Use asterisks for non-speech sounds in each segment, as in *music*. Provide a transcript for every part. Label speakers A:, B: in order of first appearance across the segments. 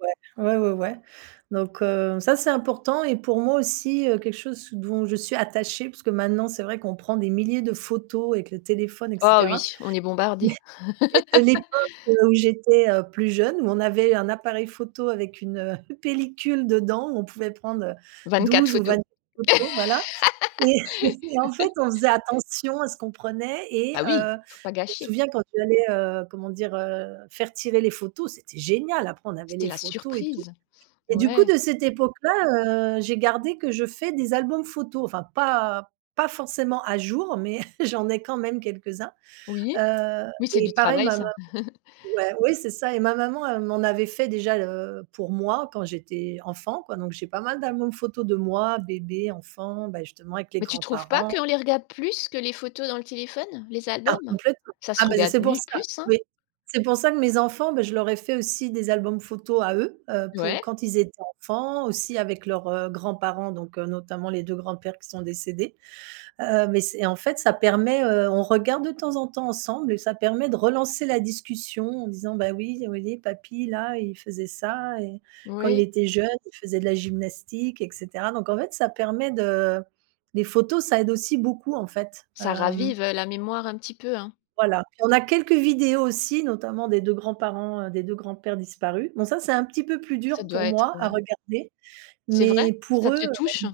A: Ouais. Ouais, ouais, ouais donc heu, ça c'est important et pour moi aussi, heu, quelque chose dont je suis attachée, parce que maintenant c'est vrai qu'on prend des milliers de photos avec le téléphone et
B: Oh
A: cetera,
B: oui, on est bombardés.
A: mais mais de
B: *laughs*
A: l'époque, heu, où j'étais, heu, plus jeune, où on avait un appareil photo avec une, heu, *chuckles* pellicule dedans où on pouvait prendre, heu,
B: 24
A: 12 ou
B: photos.
A: 24 photos, voilà. Et *chuckles* et en fait,
B: *laughs*
A: on faisait attention à ce qu'on prenait. Et
B: Ah oui.
A: heu,
B: Faut pas
A: je me
B: gâcher.
A: souviens quand tu allais, heu, comment dire? Heu, faire tirer les photos, c'était génial. Après, on avait
B: C'était
A: les
B: la
A: photos et tout.
B: surprise.
A: Et du coup,
B: Ouais.
A: de cette époque là, heu, j'ai gardé que je fais des albums photos, enfin pas pas forcément à jour, mais *chuckles* j'en ai quand même quelques uns,
B: Oui.
A: heu,
B: Oui, c'est du
A: et pareil,
B: travail
A: ma maman
B: ça. *chuckles*
A: ouais, oui, c'est ça et ma maman m'en avait fait déjà, heu, pour moi quand j'étais enfant, quoi. Donc j'ai pas mal d'albums photos de moi, bébé, enfant, bah, justement, avec les
B: Mais tu trouves pas
A: grands-parents.
B: qu'on les regarde plus que les photos dans le téléphone, les
A: Ah,
B: albums?
A: complètement.
B: Ça se
A: Ah bah, c
B: regarde
A: c'est pour
B: mie
A: ça.
B: plus, hein?
A: Oui, c'est pour ça que mes enfants, bah, je leur ai fait aussi des albums photos à eux. Heu, pour
B: Ouais.
A: quand ils étaient enfants, aussi avec leurs, heu, grands-parents, donc notamment les 2 grands-pères qui sont décédés. Heu, mais c'est et en fait, ça permet, heu on regarde de temps en temps ensemble et ça permet de relancer la discussion en disant: «Bah oui, vous voyez, papy là, il faisait ça et quand il
B: Oui.
A: était jeune, il faisait de la gymnastique» et cetera. Donc en fait, ça permet de les photos, ça aide aussi beaucoup, en fait,
B: Ça
A: hem
B: ravive, heu, la mémoire un petit peu, hein.
A: Voilà. Puis, on a quelques vidéos aussi, notamment des 2 grands-parents, des 2 grands-pères disparus. Bon, ça, c'est un petit peu plus
B: Ça
A: dur
B: doit
A: pour
B: être,
A: moi à
B: heu
A: regarder.
B: C'est vrai?
A: Mais pour
B: Ça
A: eux,
B: te touche?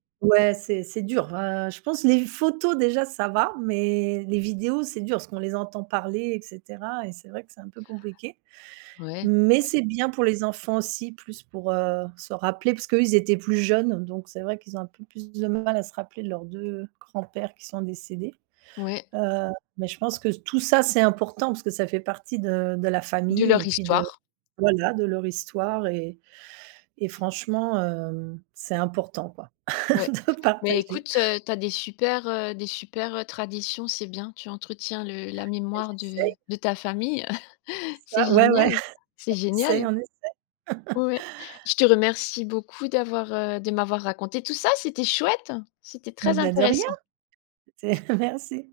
A: hem ouais, c'est c'est dur, hein, je pense, les photos déjà, ça va, mais les vidéos, c'est dur parce qu'on les entend parler et cetera et c'est vrai que c'est un peu compliqué.
B: Ouais.
A: Mais
B: Ouais.
A: c'est bien pour les enfants aussi, plus pour, heu, se rappeler parce qu'eux, ils étaient plus jeunes. Donc c'est vrai qu'ils ont un peu plus de mal à se rappeler de leurs 2 grands-pères qui sont décédés.
B: Ouais.
A: Heu, mais je pense que tout ça, c'est important parce que ça fait partie de de la
B: De
A: famille
B: leur
A: et puis de,
B: histoire.
A: voilà, de leur histoire et et franchement, hem, c'est important, quoi,
B: Ouais.
A: *chuckles* de
B: Mais
A: partager.
B: écoute, heu, tu as des super, heu, des super, heu, traditions, c'est bien. Tu entretiens le la
A: Bah,
B: mémoire de
A: j'essaie.
B: de ta famille, *chuckles*
A: C'est
B: c'est
A: ça, ouais, ouais.
B: génial,
A: *chuckles*
B: c'est
A: On
B: génial.
A: essaie, on essaie. *chuckles*
B: Ouais. Je te remercie beaucoup d'avoir, heu, de m'avoir raconté tout ça. C'était chouette, c'était
A: Et
B: très
A: bah, de rien.
B: intéressant.
A: C'était *chuckles* merci.